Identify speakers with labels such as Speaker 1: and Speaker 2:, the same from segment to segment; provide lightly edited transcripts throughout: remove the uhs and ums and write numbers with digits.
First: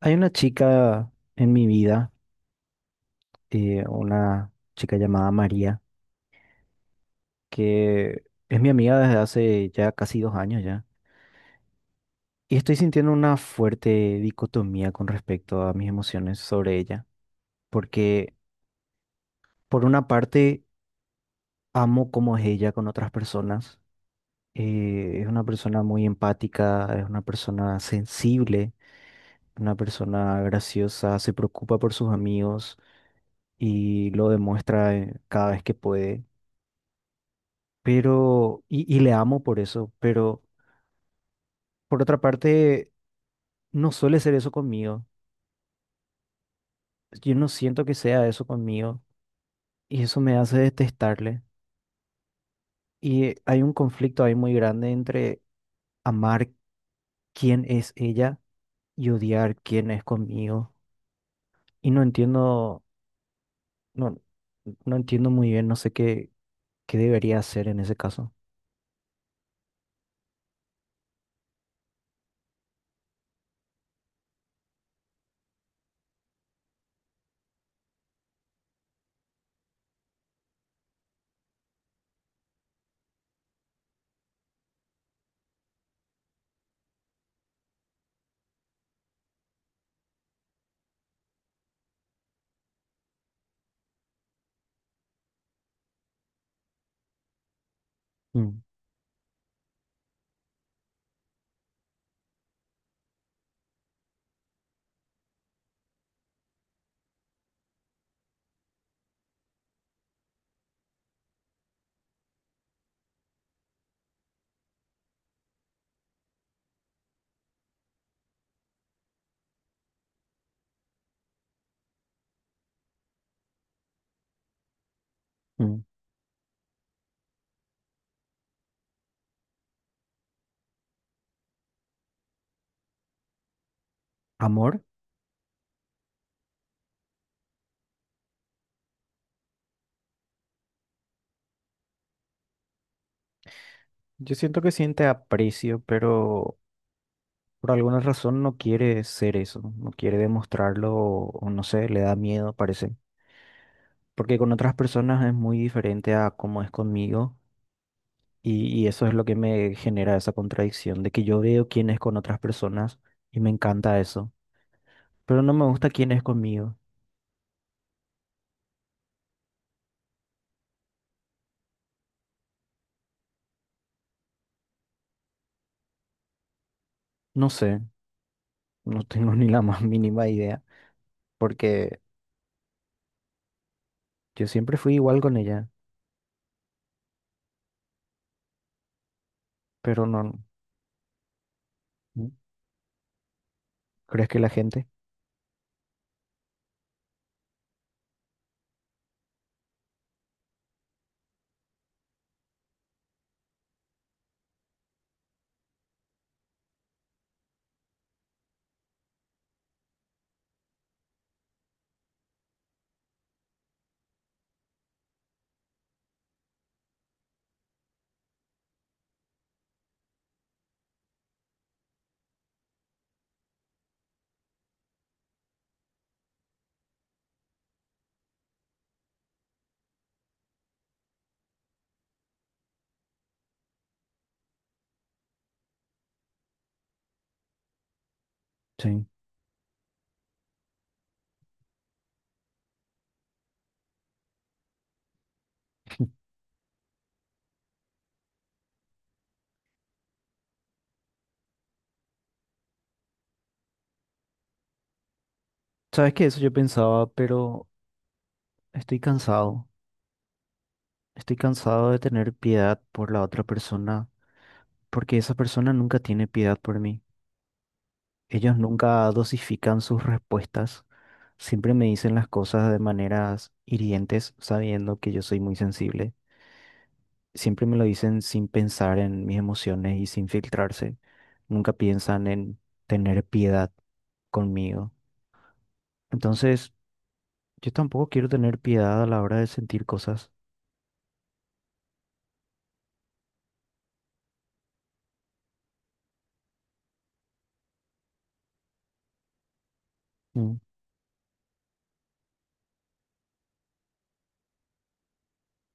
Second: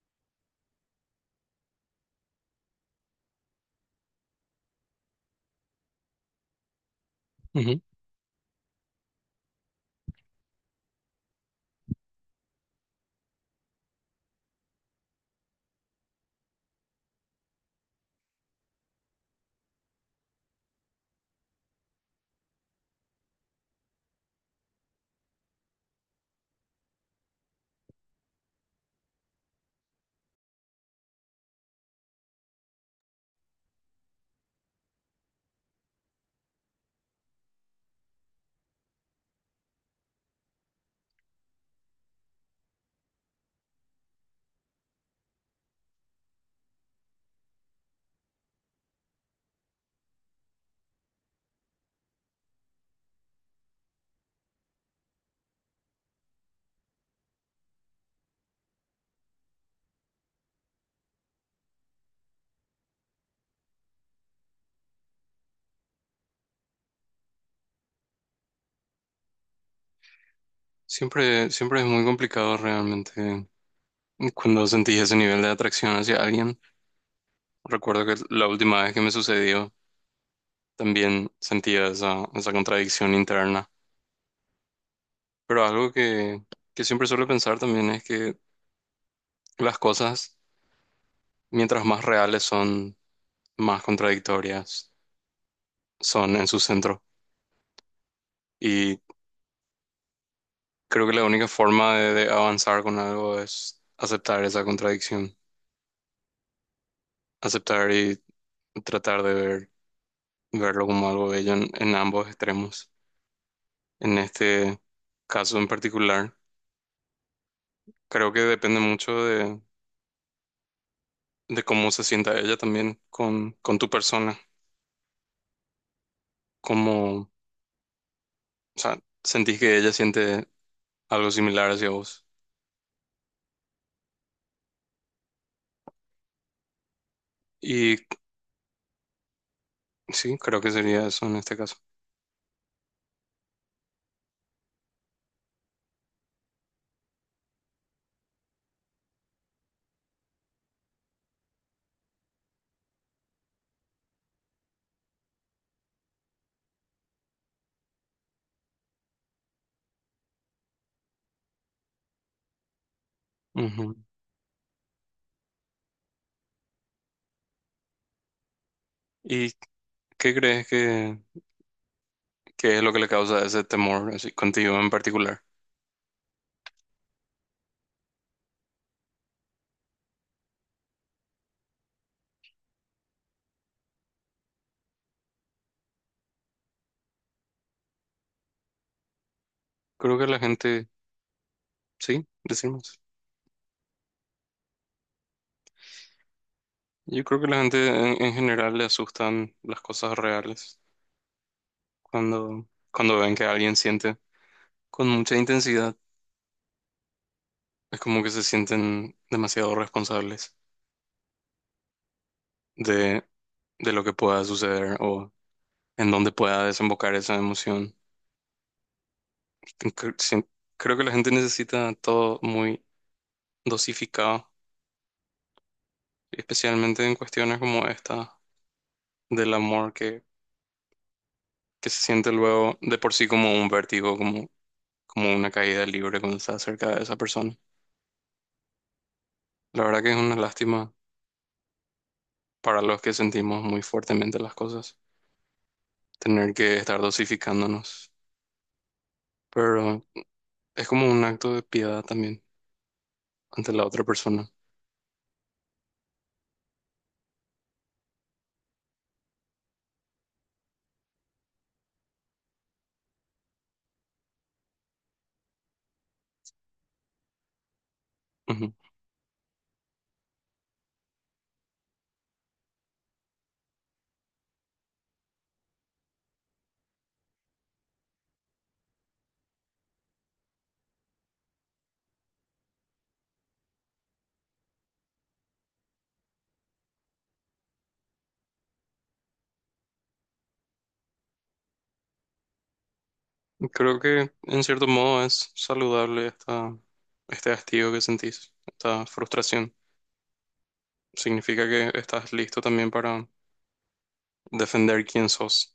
Speaker 1: Hay una chica en mi vida, una chica llamada María,
Speaker 2: Ujú.
Speaker 1: que es mi amiga desde hace ya casi 2 años ya. Y estoy sintiendo una fuerte dicotomía con respecto a mis emociones sobre ella. Porque por una parte amo cómo es ella con otras personas. Es una persona muy empática, es una persona sensible, una persona graciosa, se preocupa por sus amigos y lo demuestra cada vez que puede. Y le amo por eso, pero por otra parte, no suele ser eso conmigo. Yo no siento que sea eso conmigo y eso me hace detestarle. Y hay un conflicto ahí muy grande entre amar quién es ella y odiar quién es conmigo. Y no entiendo, no, no entiendo muy bien, no sé qué debería hacer en ese caso.
Speaker 2: Siempre, siempre es muy complicado realmente cuando sentís ese nivel de atracción hacia alguien. Recuerdo que la última vez que me sucedió también sentía esa contradicción interna. Pero algo que siempre suelo pensar también es que las cosas, mientras más reales son, más contradictorias son en su centro.
Speaker 1: Mm,
Speaker 2: Y creo que la única forma de avanzar con algo es aceptar esa contradicción, aceptar y tratar de verlo como algo bello en ambos extremos. En este caso en particular, creo que depende mucho de cómo se sienta ella también con tu persona,
Speaker 1: mm.
Speaker 2: o sea, sentís que ella siente algo similar hacia vos.
Speaker 1: ¿Amor?
Speaker 2: Y sí, creo que sería eso en este caso.
Speaker 1: Yo siento que siente aprecio, pero... Por alguna razón no quiere ser eso, no quiere demostrarlo o no sé, le da miedo, parece. Porque con otras personas es muy diferente a cómo es conmigo y eso es lo que me genera esa contradicción de que yo veo quién es con otras personas y me
Speaker 2: Ujú.
Speaker 1: encanta eso, pero no me gusta quién es conmigo.
Speaker 2: ¿Y qué crees que es lo que le causa ese temor así contigo en particular?
Speaker 1: No sé, no tengo ni la más mínima idea porque yo siempre fui igual con ella, pero
Speaker 2: Creo que la
Speaker 1: no,
Speaker 2: gente, sí, decimos.
Speaker 1: ¿crees que la gente?
Speaker 2: Yo creo que la gente en general le asustan las cosas reales. Cuando ven que alguien siente con mucha intensidad, es como que se sienten demasiado responsables de, de lo que pueda suceder o en dónde pueda desembocar esa emoción. Cre- sien- Creo que la gente necesita todo muy dosificado, especialmente en cuestiones como esta del amor que se siente luego de por sí como un vértigo, como una caída libre cuando estás cerca de esa persona.
Speaker 1: Sí.
Speaker 2: La verdad que es una lástima para los que sentimos muy fuertemente las cosas. Tener que estar dosificándonos, pero es como un acto de piedad también ante la otra persona.
Speaker 1: ¿Sabes qué? Eso yo pensaba, pero estoy cansado. Estoy cansado de tener piedad por la otra persona, porque esa persona nunca tiene piedad por mí. Ellos
Speaker 2: Ujú.
Speaker 1: nunca dosifican sus respuestas, siempre me dicen las cosas de maneras hirientes, sabiendo que yo soy muy sensible. Siempre me lo dicen sin pensar en mis emociones y sin filtrarse. Nunca piensan en tener piedad conmigo. Entonces, yo tampoco quiero tener piedad a la hora de sentir cosas.
Speaker 2: Creo que en cierto modo es saludable este hastío que sentís, esta frustración.
Speaker 1: Mm.
Speaker 2: Significa que estás listo también para defender quién sos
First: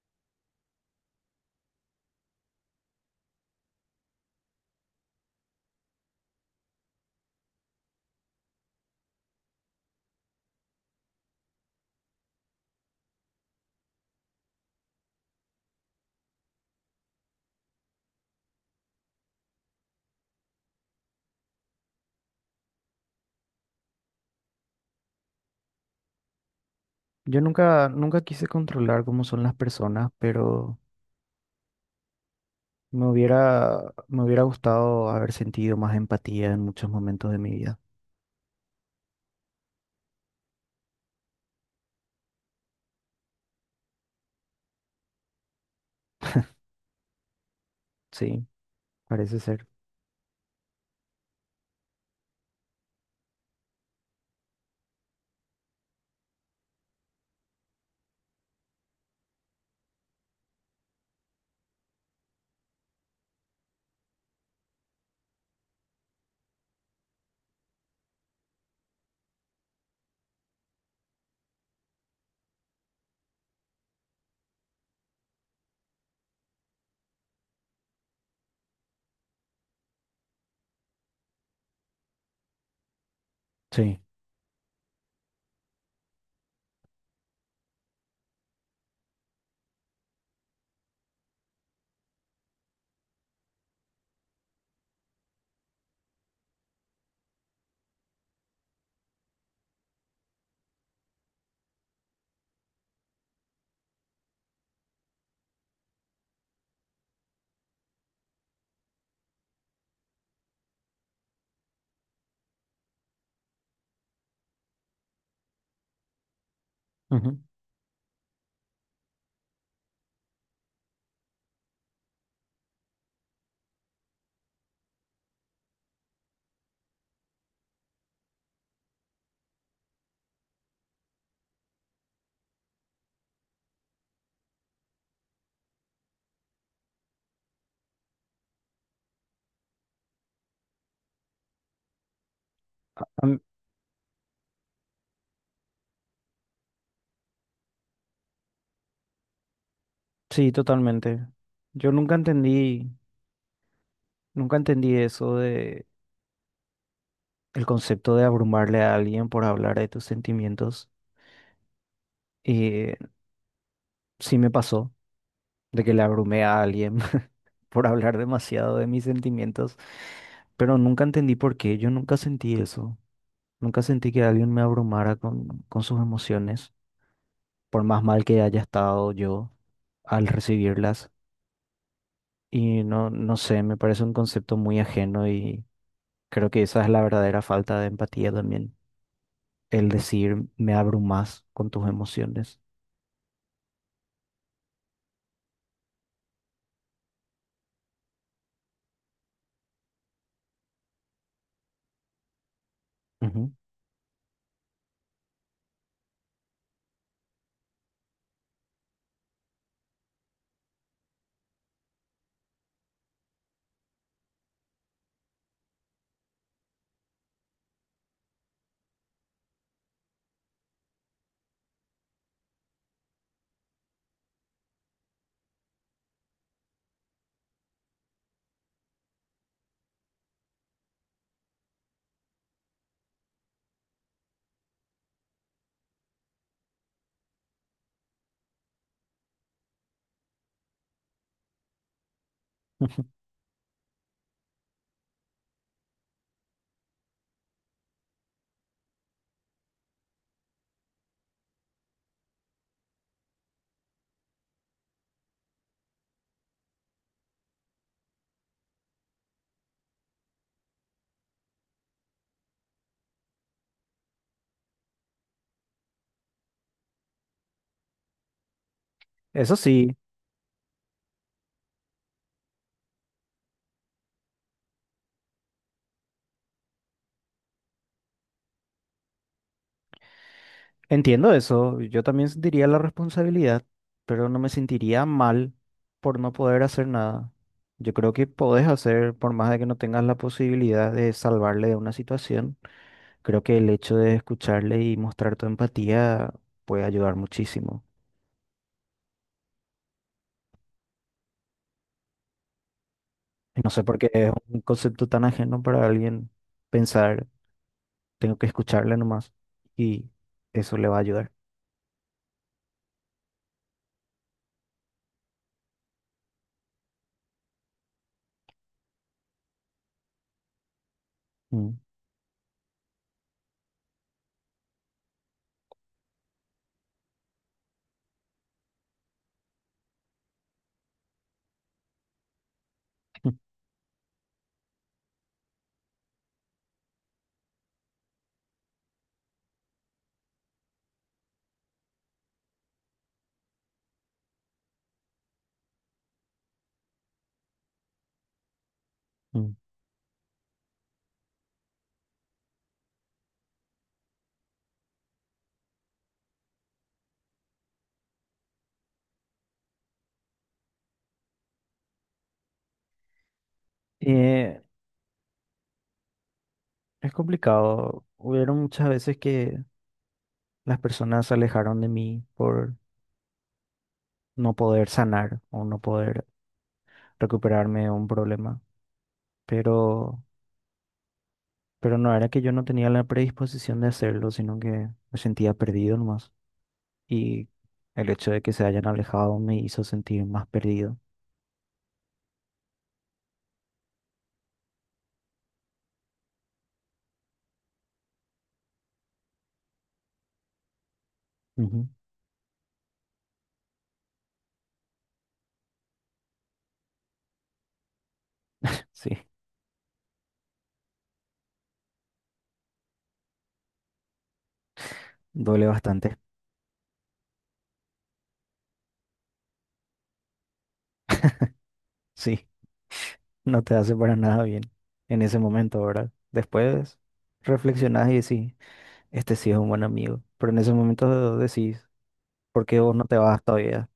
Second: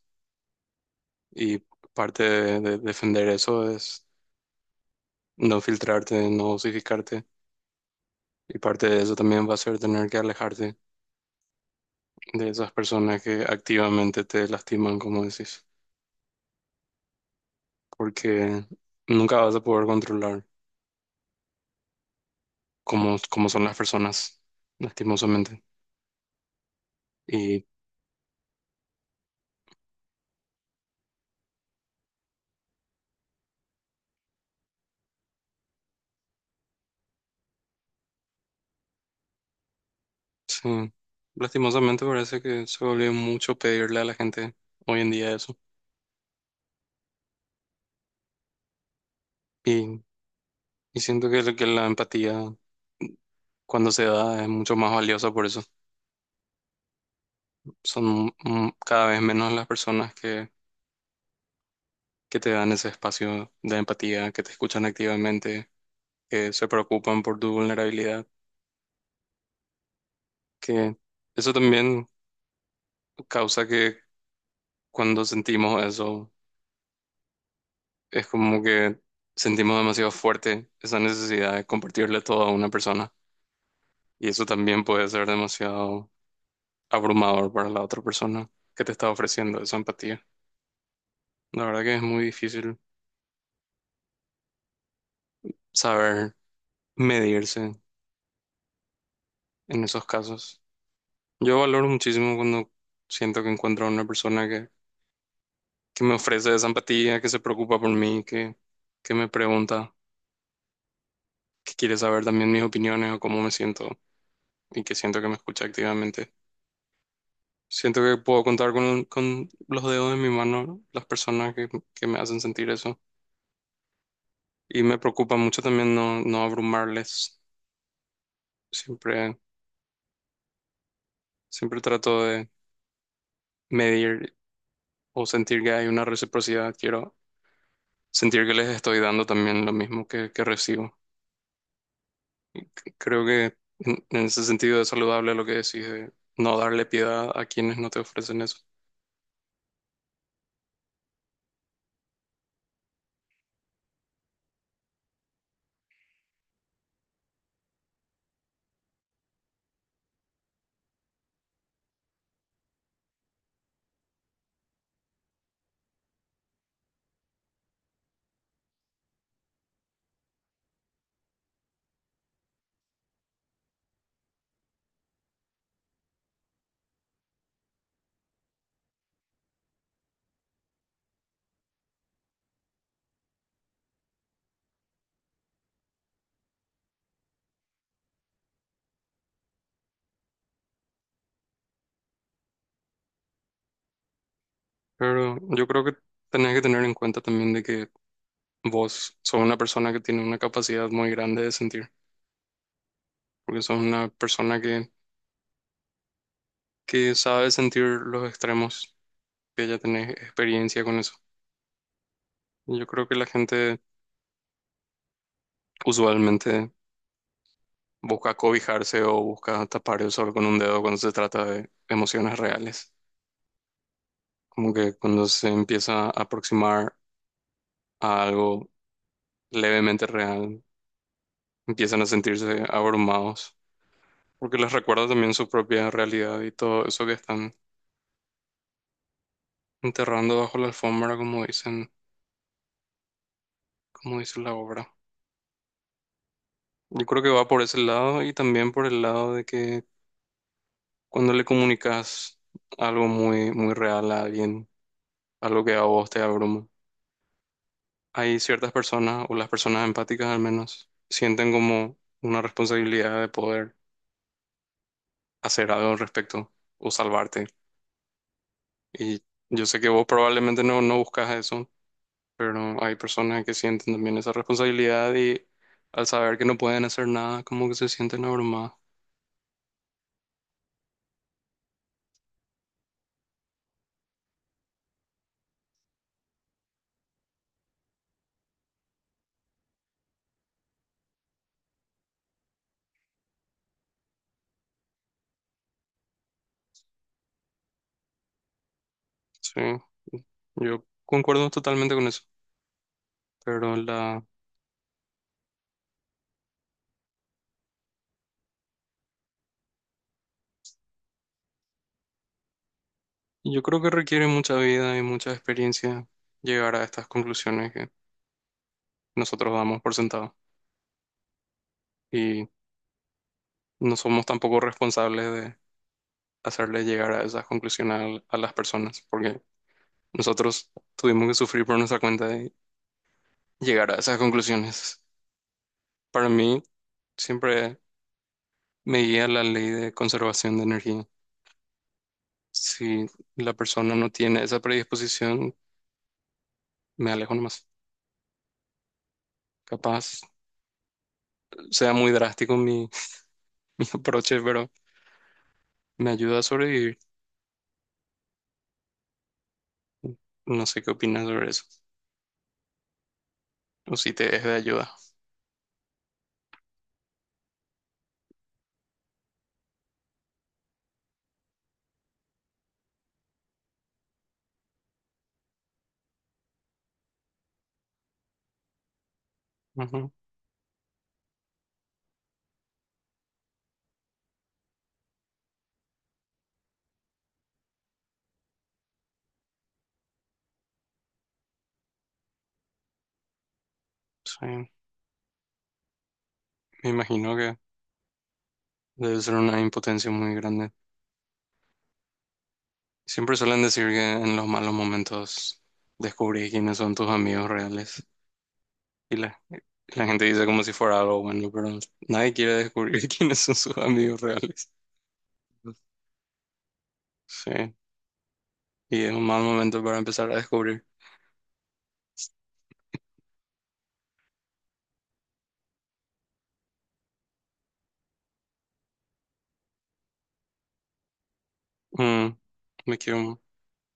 Speaker 2: y parte de defender eso es no filtrarte, no dosificarte y parte de eso también va a ser tener que alejarte de esas personas que activamente te lastiman, como decís. Porque nunca vas a poder controlar cómo son las personas, lastimosamente.
Speaker 1: Yo
Speaker 2: Y
Speaker 1: nunca, nunca quise controlar cómo son las personas, pero... Me hubiera gustado haber sentido más empatía en muchos momentos de mi vida.
Speaker 2: sí, lastimosamente parece que se volvió mucho pedirle a la gente hoy en día eso.
Speaker 1: Sí, parece ser.
Speaker 2: Y, y siento que la empatía cuando se da es mucho más valiosa por eso. Son cada vez menos las personas que te dan ese espacio de empatía, que te escuchan activamente, que se preocupan por tu vulnerabilidad, que eso también causa que cuando sentimos eso es como que sentimos demasiado fuerte esa necesidad de compartirle todo a una persona
Speaker 1: Sí.
Speaker 2: y eso también puede ser demasiado abrumador para la otra persona que te está ofreciendo esa empatía. La verdad que es muy difícil saber medirse en esos casos. Yo valoro muchísimo cuando siento que encuentro a una persona que me ofrece esa empatía, que se preocupa por mí, que me pregunta, que quiere saber también mis opiniones o cómo me siento y que siento que me escucha activamente.
Speaker 1: Ujú.
Speaker 2: Siento que puedo contar con los dedos de mi mano, ¿no?, las personas que me hacen sentir eso. Y me preocupa mucho también no abrumarles. Siempre, siempre trato de medir o sentir que hay una reciprocidad. Quiero sentir que les estoy dando también lo mismo que recibo. Creo
Speaker 1: Am-
Speaker 2: que en ese sentido es saludable lo que decís de no darle piedad a quienes no te ofrecen eso.
Speaker 1: sí, totalmente. Yo nunca nunca entendí eso de el concepto de abrumarle a alguien por hablar de tus sentimientos. Y sí me pasó de que le abrumé a alguien por hablar demasiado de mis sentimientos, pero nunca entendí por qué. Yo nunca sentí eso. Nunca sentí que alguien me abrumara con sus emociones. Por más mal que haya estado yo al recibirlas. Y no, no sé, me parece un concepto muy ajeno y creo que esa es la verdadera falta de empatía también, el decir me abrumas con tus emociones.
Speaker 2: Pero yo creo que tenés que tener en cuenta también de que vos sos una persona que tiene una capacidad muy grande de sentir.
Speaker 1: Ujú.
Speaker 2: Porque sos una persona que sabe sentir los extremos, que ya tenés experiencia con eso. Y yo creo que la gente usualmente busca cobijarse o busca tapar el sol con un dedo cuando se trata de emociones reales. Como que cuando se empieza a aproximar a algo levemente real, empiezan a sentirse abrumados, porque les recuerda también su propia realidad y todo eso que están enterrando bajo la alfombra, como dicen, como dice la obra. Yo creo que va por ese lado y también por el lado de que cuando le comunicas algo muy, muy real a alguien, algo que a vos te abruma, hay ciertas personas, o las personas empáticas al menos, sienten como una responsabilidad de poder hacer algo al respecto o salvarte. Y
Speaker 1: Eso
Speaker 2: yo sé que
Speaker 1: sí,
Speaker 2: vos probablemente no buscas eso, pero hay personas que sienten también esa responsabilidad y al saber que no pueden hacer nada, como que se sienten abrumadas.
Speaker 1: entiendo eso, yo también sentiría la responsabilidad, pero no me sentiría mal por no poder hacer nada. Yo creo que podés hacer, por más de que no tengas la posibilidad de salvarle de una situación. Creo que el hecho de escucharle y mostrar tu empatía puede ayudar muchísimo.
Speaker 2: Sí, yo concuerdo totalmente con eso.
Speaker 1: Y no
Speaker 2: pero
Speaker 1: sé por qué
Speaker 2: la,
Speaker 1: es un concepto tan ajeno para alguien pensar, tengo que escucharle nomás y eso le va a ayudar.
Speaker 2: yo creo que requiere mucha vida y mucha experiencia llegar a estas conclusiones que nosotros damos por sentado
Speaker 1: Mm.
Speaker 2: y no somos tampoco responsables de hacerles llegar a esas conclusiones a las personas, porque nosotros tuvimos que sufrir por nuestra cuenta de llegar a esas conclusiones. Para mí, siempre me guía la ley de conservación de energía. Si la persona no tiene esa predisposición, me alejo nomás.
Speaker 1: Mm.
Speaker 2: Capaz sea muy drástico mi aproche, pero me ayuda a sobrevivir. No sé qué opinas sobre eso. O si te es de
Speaker 1: Eh,
Speaker 2: ayuda.
Speaker 1: es complicado. Hubieron muchas veces que las personas se alejaron de mí por no poder sanar o no poder recuperarme de un problema,
Speaker 2: Ujú,
Speaker 1: pero, pero no era que yo no tenía la predisposición de hacerlo, sino que me sentía perdido nomás. Y el hecho de que se hayan alejado me hizo sentir más perdido.
Speaker 2: sí. Me imagino que debe ser una impotencia muy grande.
Speaker 1: Ujú.
Speaker 2: Siempre suelen decir que en los malos momentos descubrís quiénes son tus amigos reales.
Speaker 1: Sí,
Speaker 2: Y la gente dice como si fuera algo bueno, pero nadie quiere descubrir quiénes son sus amigos reales.
Speaker 1: duele bastante.
Speaker 2: Sí. Y es un mal momento para empezar a descubrir.
Speaker 1: Sí, no te hace para nada bien en ese momento, ¿verdad? Después reflexionás y decís, este sí es un buen amigo, pero en ese momento decís,
Speaker 2: Mm,
Speaker 1: ¿por qué vos
Speaker 2: me
Speaker 1: no te
Speaker 2: quiero.
Speaker 1: vas todavía?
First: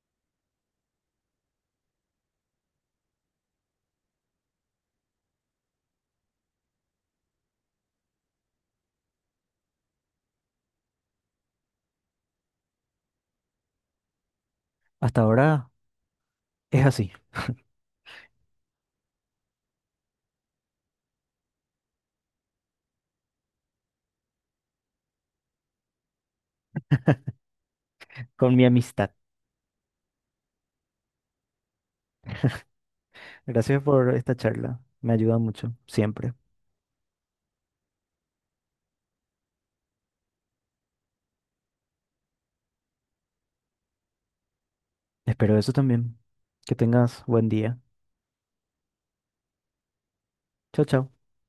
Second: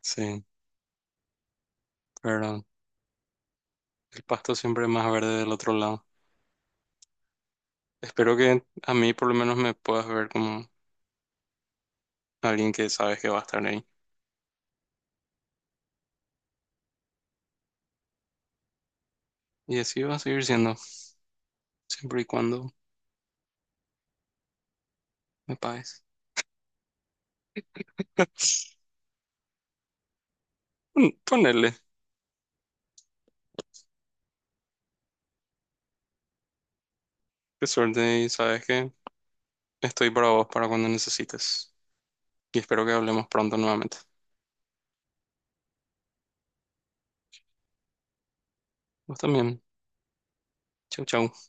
Speaker 2: Sí, pero el pasto siempre es más verde del otro lado. Espero que a mí por lo menos me puedas ver como alguien que sabes que va a estar ahí.
Speaker 1: Hasta ahora es así,
Speaker 2: Y así va a seguir siendo, siempre y cuando me pagues.
Speaker 1: con mi amistad.
Speaker 2: Ponerle,
Speaker 1: Gracias por esta charla, me ayuda mucho, siempre.
Speaker 2: qué suerte y sabes que estoy para vos para cuando necesites. Y espero que hablemos pronto nuevamente.
Speaker 1: Espero eso también. Que tengas buen día.
Speaker 2: Vos también.
Speaker 1: Chao,
Speaker 2: Chau,
Speaker 1: chao.
Speaker 2: chau.